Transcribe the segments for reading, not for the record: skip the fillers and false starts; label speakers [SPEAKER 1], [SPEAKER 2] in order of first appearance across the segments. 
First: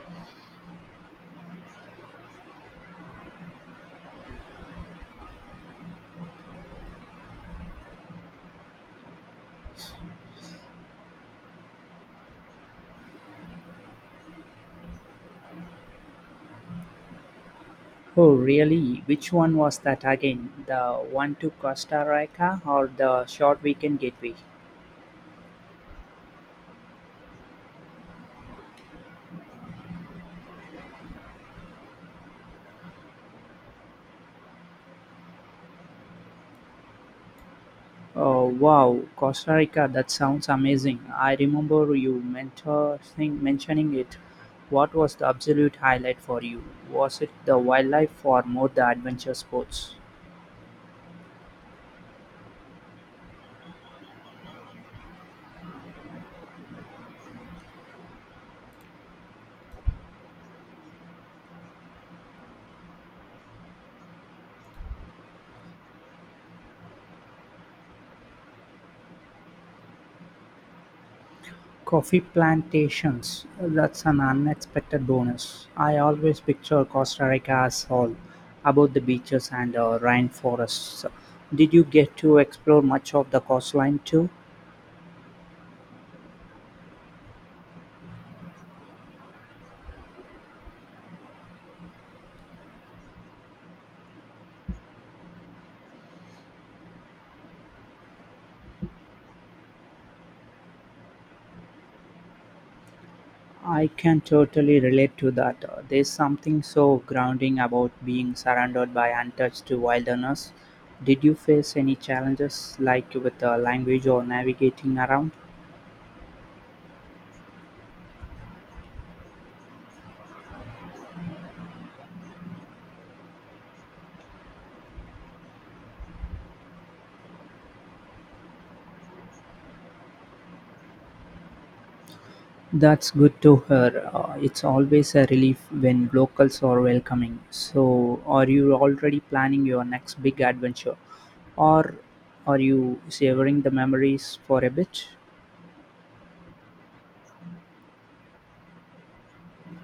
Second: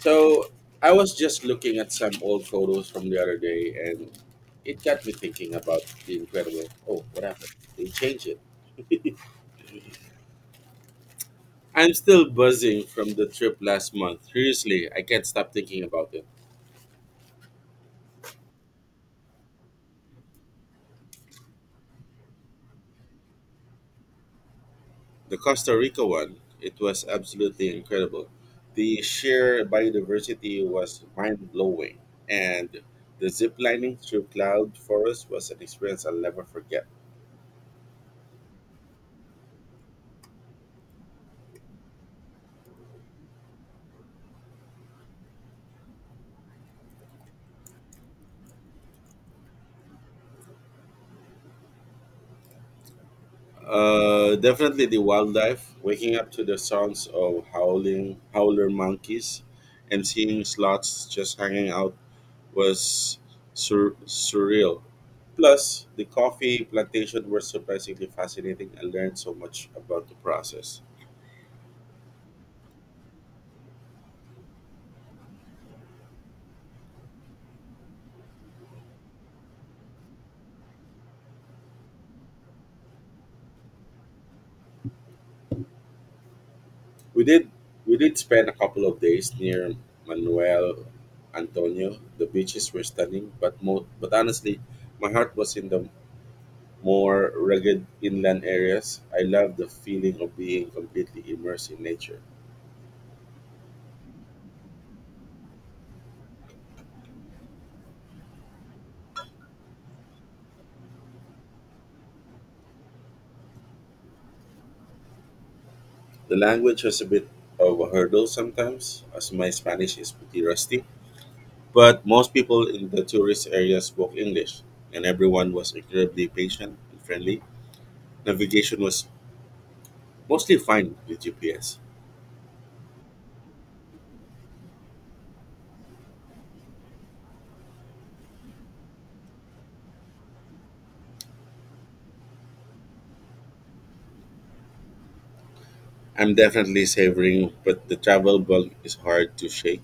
[SPEAKER 1] So I was just looking at some old photos from the other day, and it got me thinking about the incredible. Oh, what happened? They changed it. I'm still buzzing from the trip last month. Seriously, I can't stop thinking about it.
[SPEAKER 2] Oh, really? Which one was that again? The one to Costa Rica or the short weekend getaway?
[SPEAKER 1] The Costa Rica one, it was absolutely incredible. The sheer biodiversity was mind blowing, and the zip lining through cloud forest was an experience I'll never forget.
[SPEAKER 2] Oh, wow, Costa Rica, that sounds amazing. I remember you mentioning it. What was the absolute highlight for you? Was it the wildlife or more the adventure sports?
[SPEAKER 1] Definitely the wildlife. Waking up to the sounds of howling howler monkeys, and seeing sloths just hanging out was surreal. Plus, the coffee plantation were surprisingly fascinating. I learned so much about the process.
[SPEAKER 2] Coffee plantations, that's an unexpected bonus. I always picture Costa Rica as all about the beaches and rainforests. Did you get to explore much of the coastline too?
[SPEAKER 1] We did we did spend a couple of days near Manuel Antonio. The beaches were stunning, but but honestly, my heart was in the more rugged inland areas. I love the feeling of being completely immersed in nature.
[SPEAKER 2] I can totally relate to that. There's something so grounding about being surrounded by untouched wilderness. Did you face any challenges, like with language or navigating around?
[SPEAKER 1] The language has a bit of a hurdle sometimes, as my Spanish is pretty rusty, but most people in the tourist area spoke English, and everyone was incredibly patient and friendly. Navigation was mostly fine with GPS.
[SPEAKER 2] That's good to hear. It's always a relief when locals are welcoming. So, are you already planning your next big adventure, or are you savoring the memories for a bit?
[SPEAKER 1] I'm definitely savoring, but the travel bug is hard to shake.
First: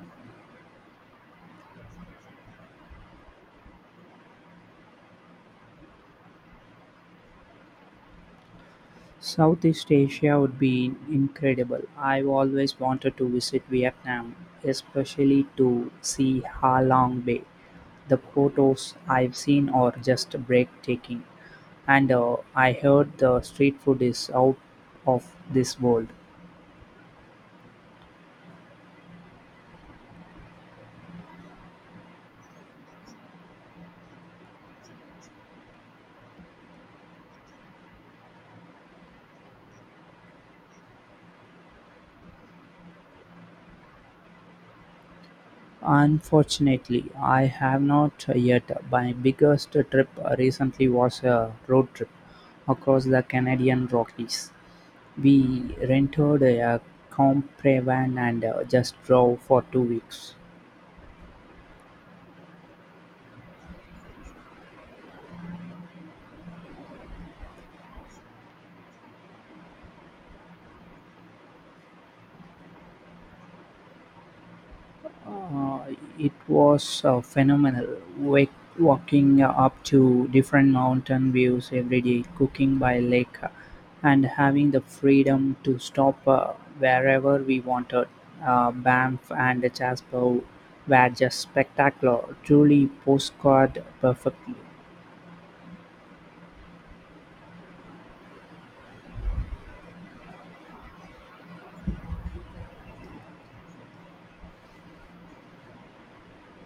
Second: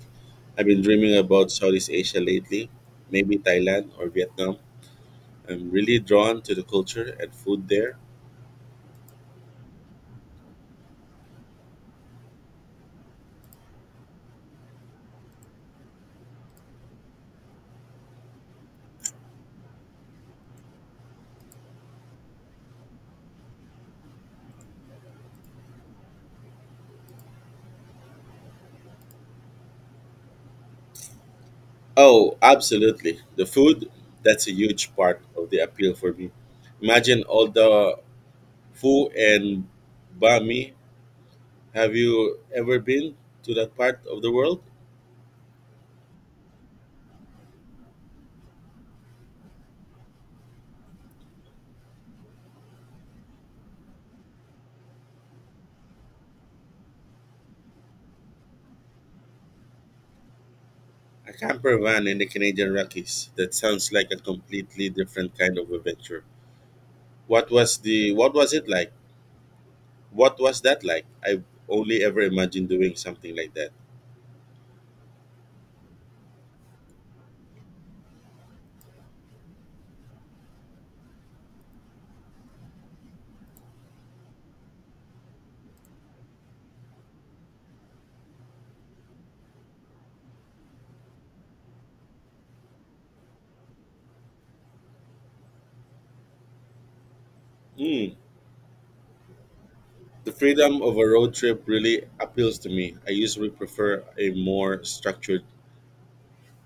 [SPEAKER 1] I've been dreaming about Southeast Asia lately, maybe Thailand or Vietnam. I'm really drawn to the culture and food there.
[SPEAKER 2] Southeast Asia would be incredible. I've always wanted to visit Vietnam, especially to see Ha Long Bay. The photos I've seen are just breathtaking, and I heard the street food is out of this world.
[SPEAKER 1] Oh, absolutely. The food, that's a huge part of the appeal for me. Imagine all the pho and bami. Have you ever been to that part of the world?
[SPEAKER 2] Unfortunately, I have not yet. My biggest trip recently was a road trip across the Canadian Rockies. We rented a camper van and just drove for 2 weeks.
[SPEAKER 1] A camper van in the Canadian Rockies. That sounds like a completely different kind of adventure. What was it like? What was that like? I've only ever imagined doing something like that.
[SPEAKER 2] Uh, it was phenomenal. Walking up to different mountain views every day, cooking by lake, and having the freedom to stop wherever we wanted. Banff and Jasper were just spectacular, truly postcard perfectly.
[SPEAKER 1] Hmm. The freedom of a road trip really appeals to me. I usually prefer a more structured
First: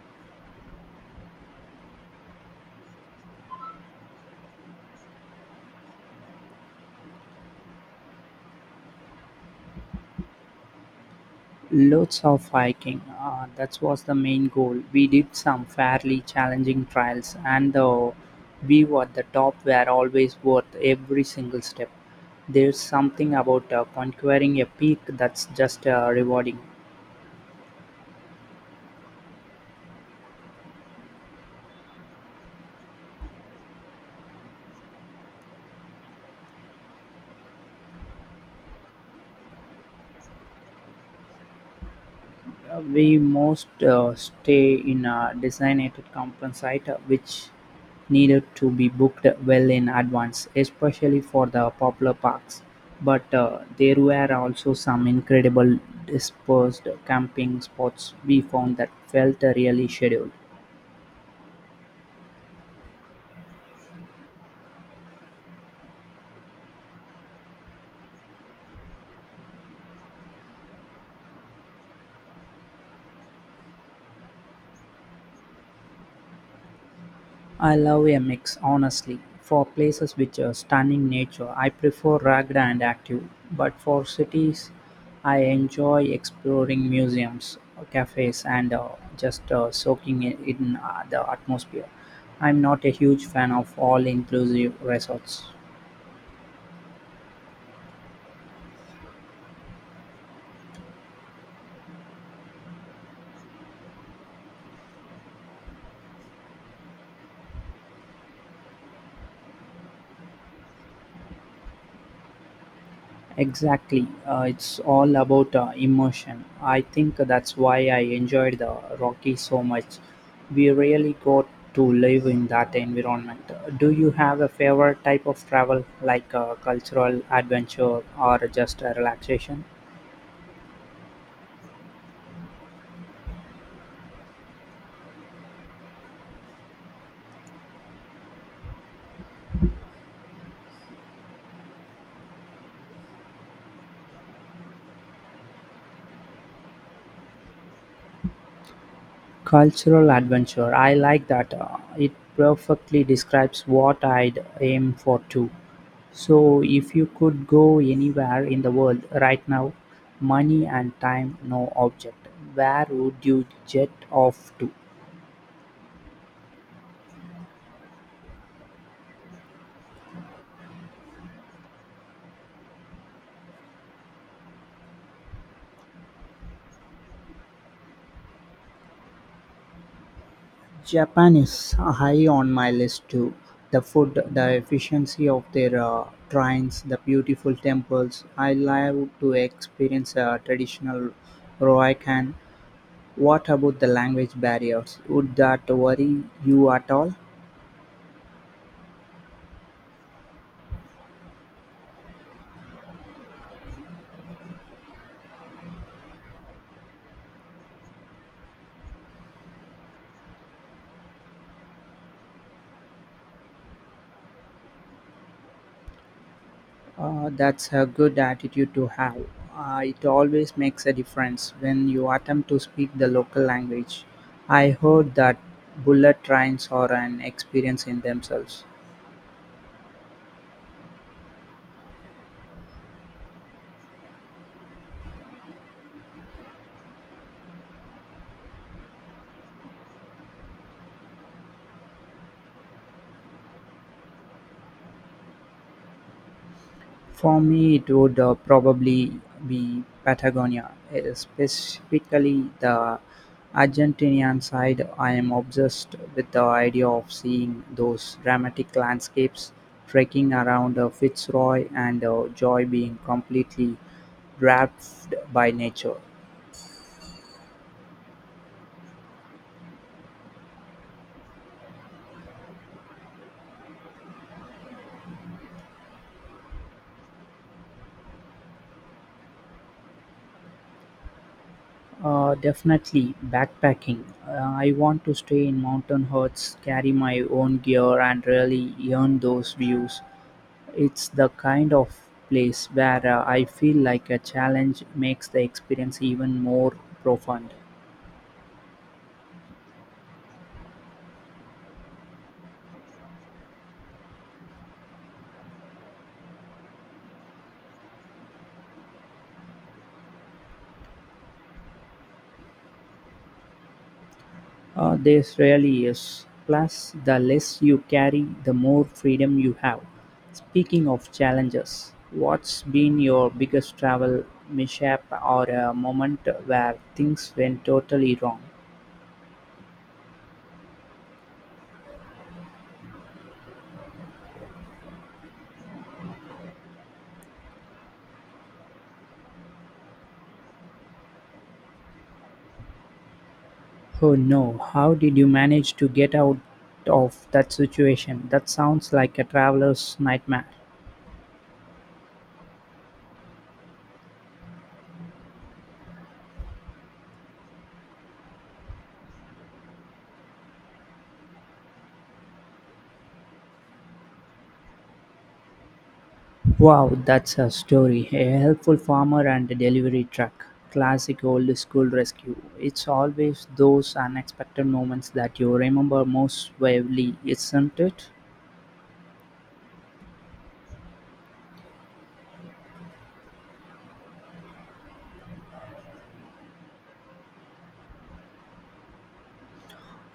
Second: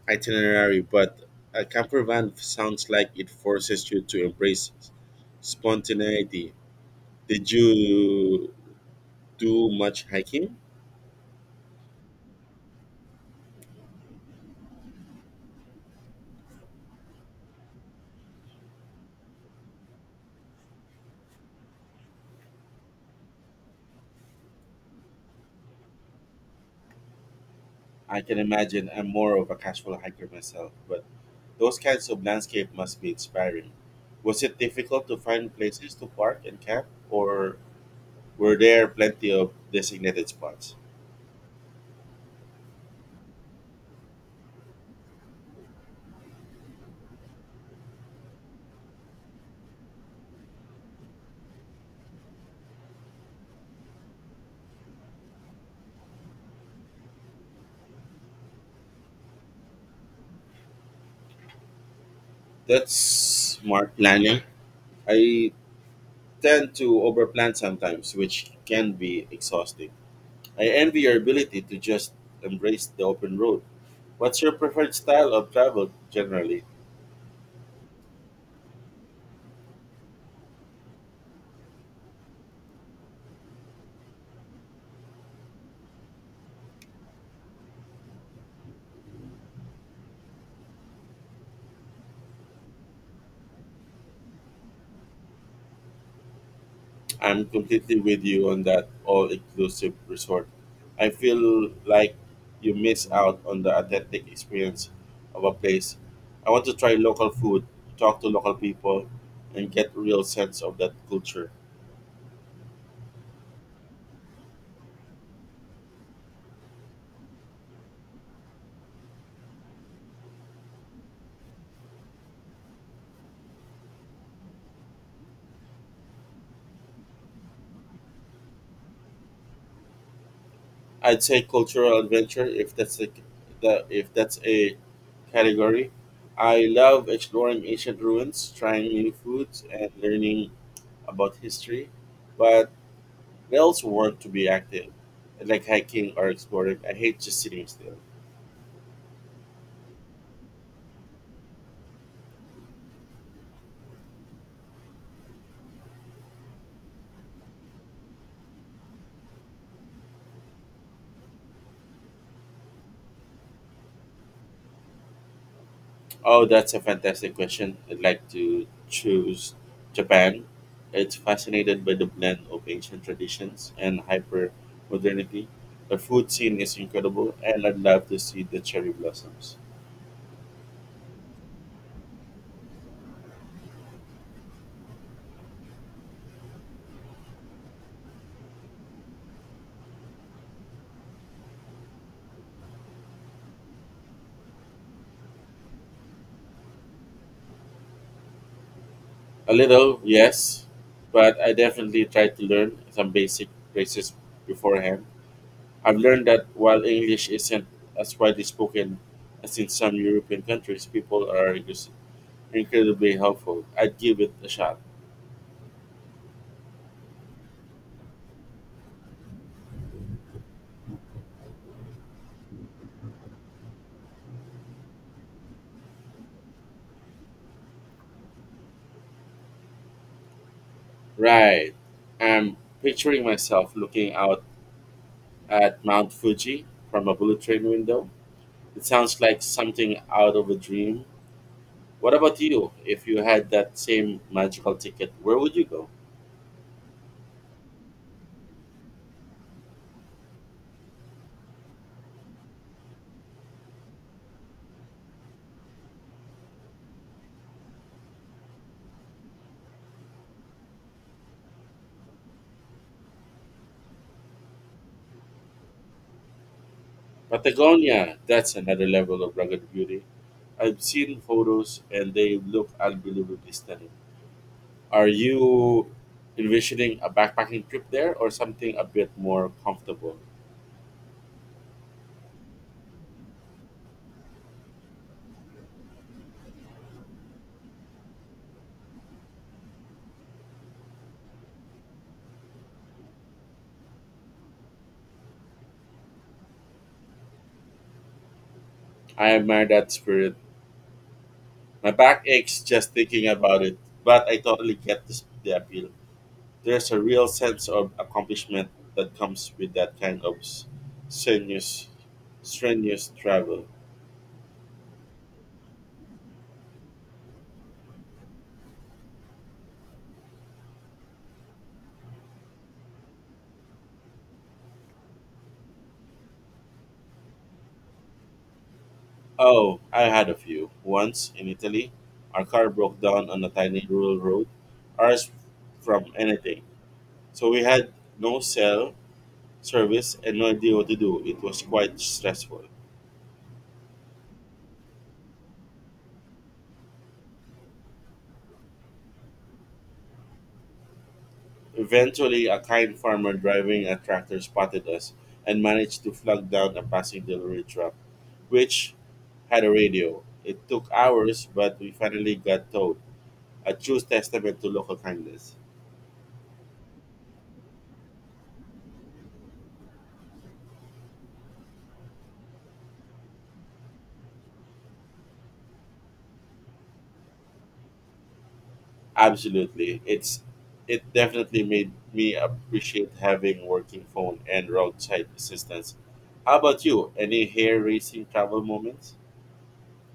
[SPEAKER 1] itinerary, but a camper van sounds like it forces you to embrace spontaneity. Did you do much hiking?
[SPEAKER 2] Loads of hiking, that was the main goal. We did some fairly challenging trials, and the view at the top were always worth every single step. There's something about conquering a peak that's just rewarding.
[SPEAKER 1] I can imagine I'm more of a casual hiker myself, but those kinds of landscape must be inspiring. Was it difficult to find places to park and camp, or were there plenty of designated spots?
[SPEAKER 2] We most stay in a designated conference site which needed to be booked well in advance, especially for the popular parks, but there were also some incredible dispersed camping spots we found that felt really scheduled.
[SPEAKER 1] That's smart planning. I tend to overplan sometimes, which can be exhausting. I envy your ability to just embrace the open road. What's your preferred style of travel generally?
[SPEAKER 2] I love a mix, honestly. For places with stunning nature, I prefer rugged and active. But for cities, I enjoy exploring museums, cafes, and just soaking in the atmosphere. I'm not a huge fan of all inclusive resorts.
[SPEAKER 1] I'm completely with you on that all inclusive resort. I feel like you miss out on the authentic experience of a place. I want to try local food, talk to local people, and get a real sense of that culture.
[SPEAKER 2] Exactly. It's all about emotion. I think that's why I enjoyed the Rocky so much. We really got to live in that environment. Do you have a favorite type of travel, like a cultural adventure or just a relaxation?
[SPEAKER 1] I'd say cultural adventure if that's the if that's a category. I love exploring ancient ruins, trying new foods, and learning about history. But I also want to be active, like hiking or exploring. I hate just sitting still.
[SPEAKER 2] Cultural adventure, I like that. It perfectly describes what I'd aim for too. So, if you could go anywhere in the world right now, money and time no object, where would you jet off to?
[SPEAKER 1] Oh, that's a fantastic question. I'd like to choose Japan. It's fascinated by the blend of ancient traditions and hyper modernity. The food scene is incredible, and I'd love to see the cherry blossoms.
[SPEAKER 2] Japan is high on my list too. The food, the efficiency of their trains, the beautiful temples. I love to experience a traditional Roikan. What about the language barriers? Would that worry you at all?
[SPEAKER 1] A little, yes, but I definitely try to learn some basic phrases beforehand. I've learned that while English isn't as widely spoken as in some European countries, people are just incredibly helpful. I'd give it a shot.
[SPEAKER 2] That's a good attitude to have. It always makes a difference when you attempt to speak the local language. I heard that bullet trains are an experience in themselves.
[SPEAKER 1] Right. I'm picturing myself looking out at Mount Fuji from a bullet train window. It sounds like something out of a dream. What about you? If you had that same magical ticket, where would you go?
[SPEAKER 2] For me it would probably be Patagonia, eh, specifically the Argentinian side. I am obsessed with the idea of seeing those dramatic landscapes, trekking around Fitzroy, and joy being completely wrapped by nature.
[SPEAKER 1] Patagonia, that's another level of rugged beauty. I've seen photos and they look unbelievably stunning. Are you envisioning a backpacking trip there or something a bit more comfortable?
[SPEAKER 2] Definitely backpacking. I want to stay in mountain huts, carry my own gear, and really earn those views. It's the kind of place where I feel like a challenge makes the experience even more profound.
[SPEAKER 1] I admire that spirit. My back aches just thinking about it, but I totally get this, the appeal. There's a real sense of accomplishment that comes with that kind of strenuous, strenuous travel.
[SPEAKER 2] This really is. Plus, the less you carry, the more freedom you have. Speaking of challenges, what's been your biggest travel mishap or a moment where things went totally wrong?
[SPEAKER 1] Oh, I had a few. Once in Italy, our car broke down on a tiny rural road, ours from anything. So we had no cell service and no idea what to do. It was quite stressful.
[SPEAKER 2] Oh no, how did you manage to get out of that situation? That sounds like a traveler's nightmare.
[SPEAKER 1] Eventually, a kind farmer driving a tractor spotted us and managed to flag down a passing delivery truck, which had a radio. It took hours, but we finally got towed. A true testament to local kindness.
[SPEAKER 2] Wow, that's a story. A helpful farmer and a delivery truck. Classic old school rescue. It's always those unexpected moments that you remember most vividly, isn't it?
[SPEAKER 1] Absolutely. It definitely made me appreciate having working phone and roadside assistance. How about you? Any hair raising travel moments?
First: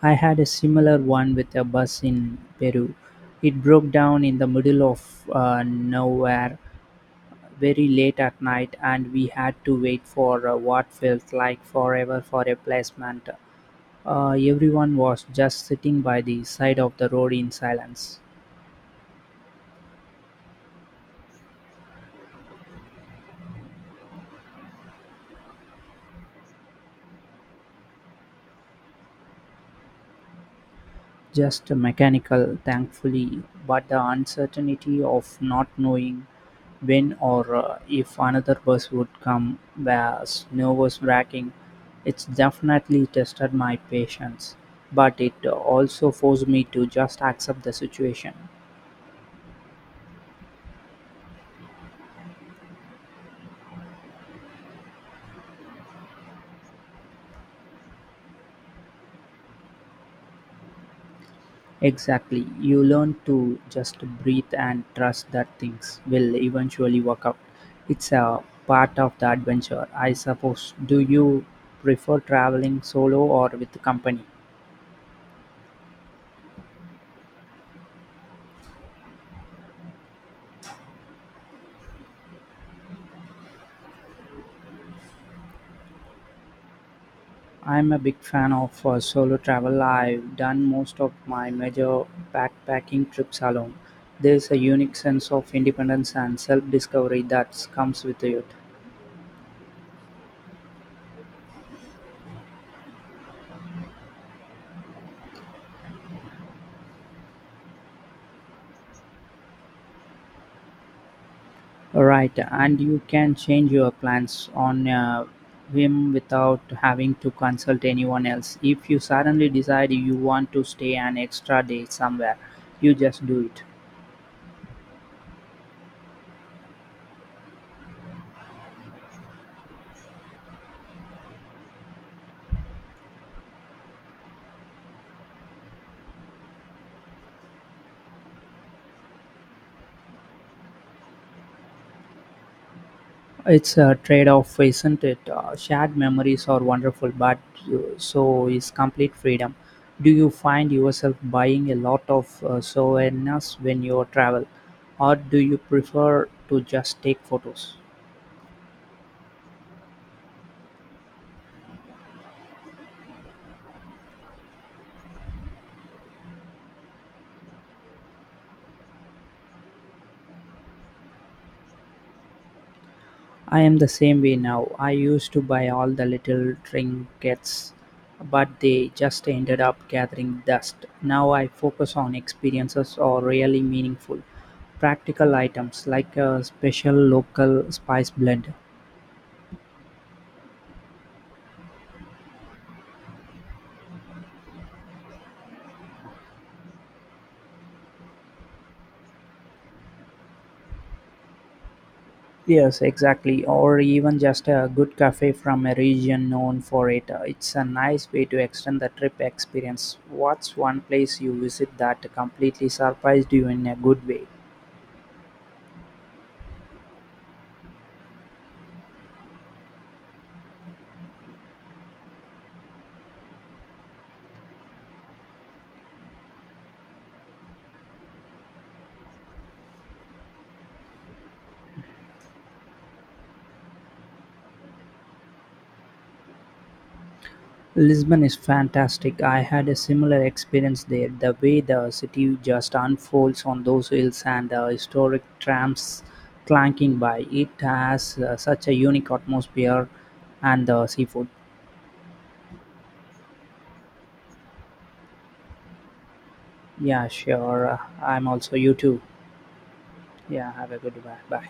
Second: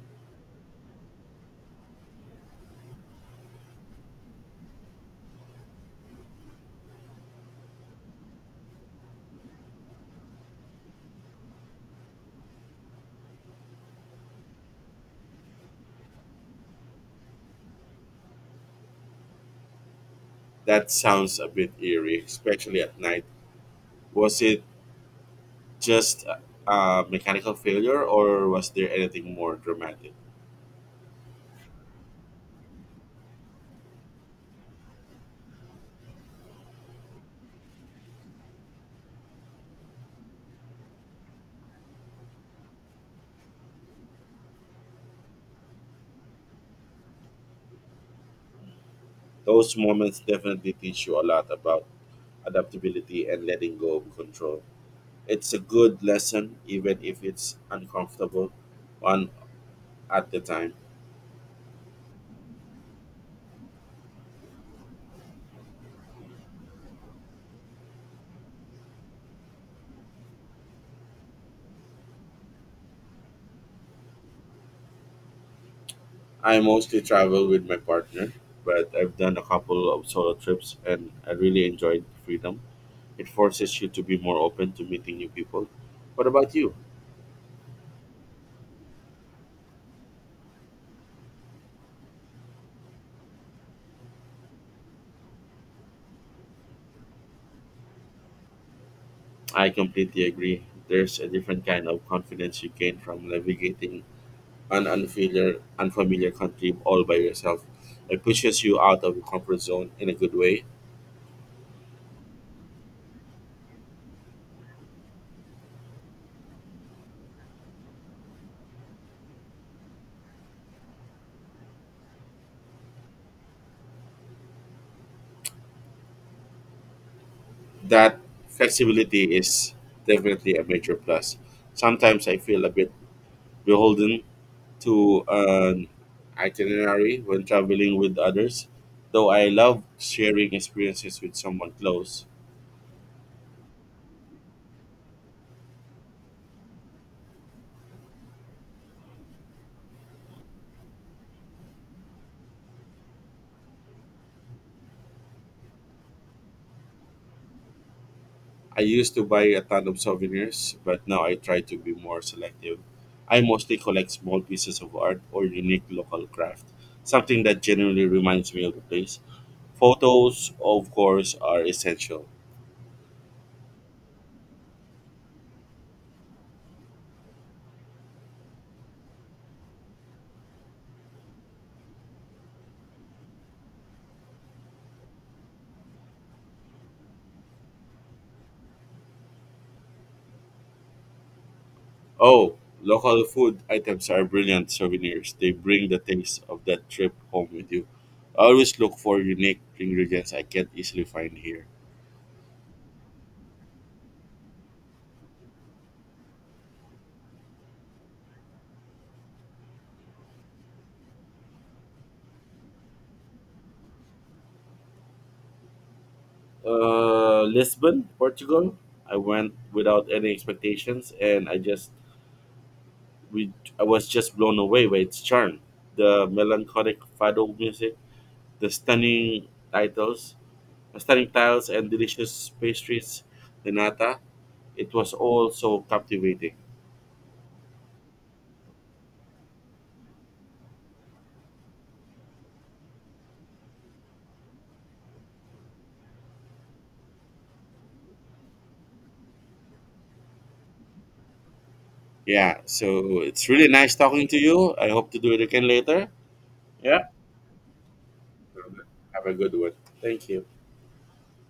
[SPEAKER 2] I had a similar one with a bus in Peru. It broke down in the middle of nowhere very late at night, and we had to wait for what felt like forever for a placement. Everyone was just sitting by the side of the road in silence.
[SPEAKER 1] That sounds a bit eerie, especially at night. Was it just a mechanical failure or was there anything more dramatic?
[SPEAKER 2] Just mechanical, thankfully, but the uncertainty of not knowing when or if another bus would come was nerve-wracking. It's definitely tested my patience, but it also forced me to just accept the situation.
[SPEAKER 1] Those moments definitely teach you a lot about adaptability and letting go of control. It's a good lesson even if it's uncomfortable one at the time.
[SPEAKER 2] Exactly, you learn to just breathe and trust that things will eventually work out. It's a part of the adventure, I suppose. Do you prefer traveling solo or with company?
[SPEAKER 1] I mostly travel with my partner, but I've done a couple of solo trips and I really enjoyed the freedom. It forces you to be more open to meeting new people. What about you?
[SPEAKER 2] I'm a big fan of solo travel. I've done most of my major backpacking trips alone. There's a unique sense of independence and self discovery that comes with it.
[SPEAKER 1] I completely agree. There's a different kind of confidence you gain from navigating an unfamiliar country all by yourself. It pushes you out of your comfort zone in a good way.
[SPEAKER 2] Right, and you can change your plans on a whim without having to consult anyone else. If you suddenly decide you want to stay an extra day somewhere, you just do it.
[SPEAKER 1] That flexibility is definitely a major plus. Sometimes I feel a bit beholden to an itinerary when traveling with others, though I love sharing experiences with someone close.
[SPEAKER 2] It's a trade-off, isn't it? Shared memories are wonderful, but so is complete freedom. Do you find yourself buying a lot of souvenirs when you travel, or do you prefer to just take photos?
[SPEAKER 1] I used to buy a ton of souvenirs, but now I try to be more selective. I mostly collect small pieces of art or unique local craft, something that genuinely reminds me of the place. Photos, of course, are essential.
[SPEAKER 2] I am the same way now. I used to buy all the little trinkets, but they just ended up gathering dust. Now I focus on experiences or really meaningful, practical items like a special local spice blend.
[SPEAKER 1] Oh, local food items are brilliant souvenirs. They bring the taste of that trip home with you. I always look for unique ingredients I can't easily find here.
[SPEAKER 2] Yes, exactly. Or even just a good cafe from a region known for it. It's a nice way to extend the trip experience. What's one place you visit that completely surprised you in a good way?
[SPEAKER 1] Lisbon, Portugal. I went without any expectations, and we I was just blown away by its charm. The melancholic fado music, the stunning tiles, and delicious pastries. The nata. It was all so captivating.
[SPEAKER 2] Lisbon is fantastic. I had a similar experience there. The way the city just unfolds on those hills and the historic trams clanking by, it has such a unique atmosphere and the seafood.
[SPEAKER 1] Yeah, so it's really nice talking to you. I hope to do it again later. Yeah.
[SPEAKER 2] Yeah, sure. I'm also you too.
[SPEAKER 1] Have a good one. Thank you.
[SPEAKER 2] Yeah, have a good one. Bye.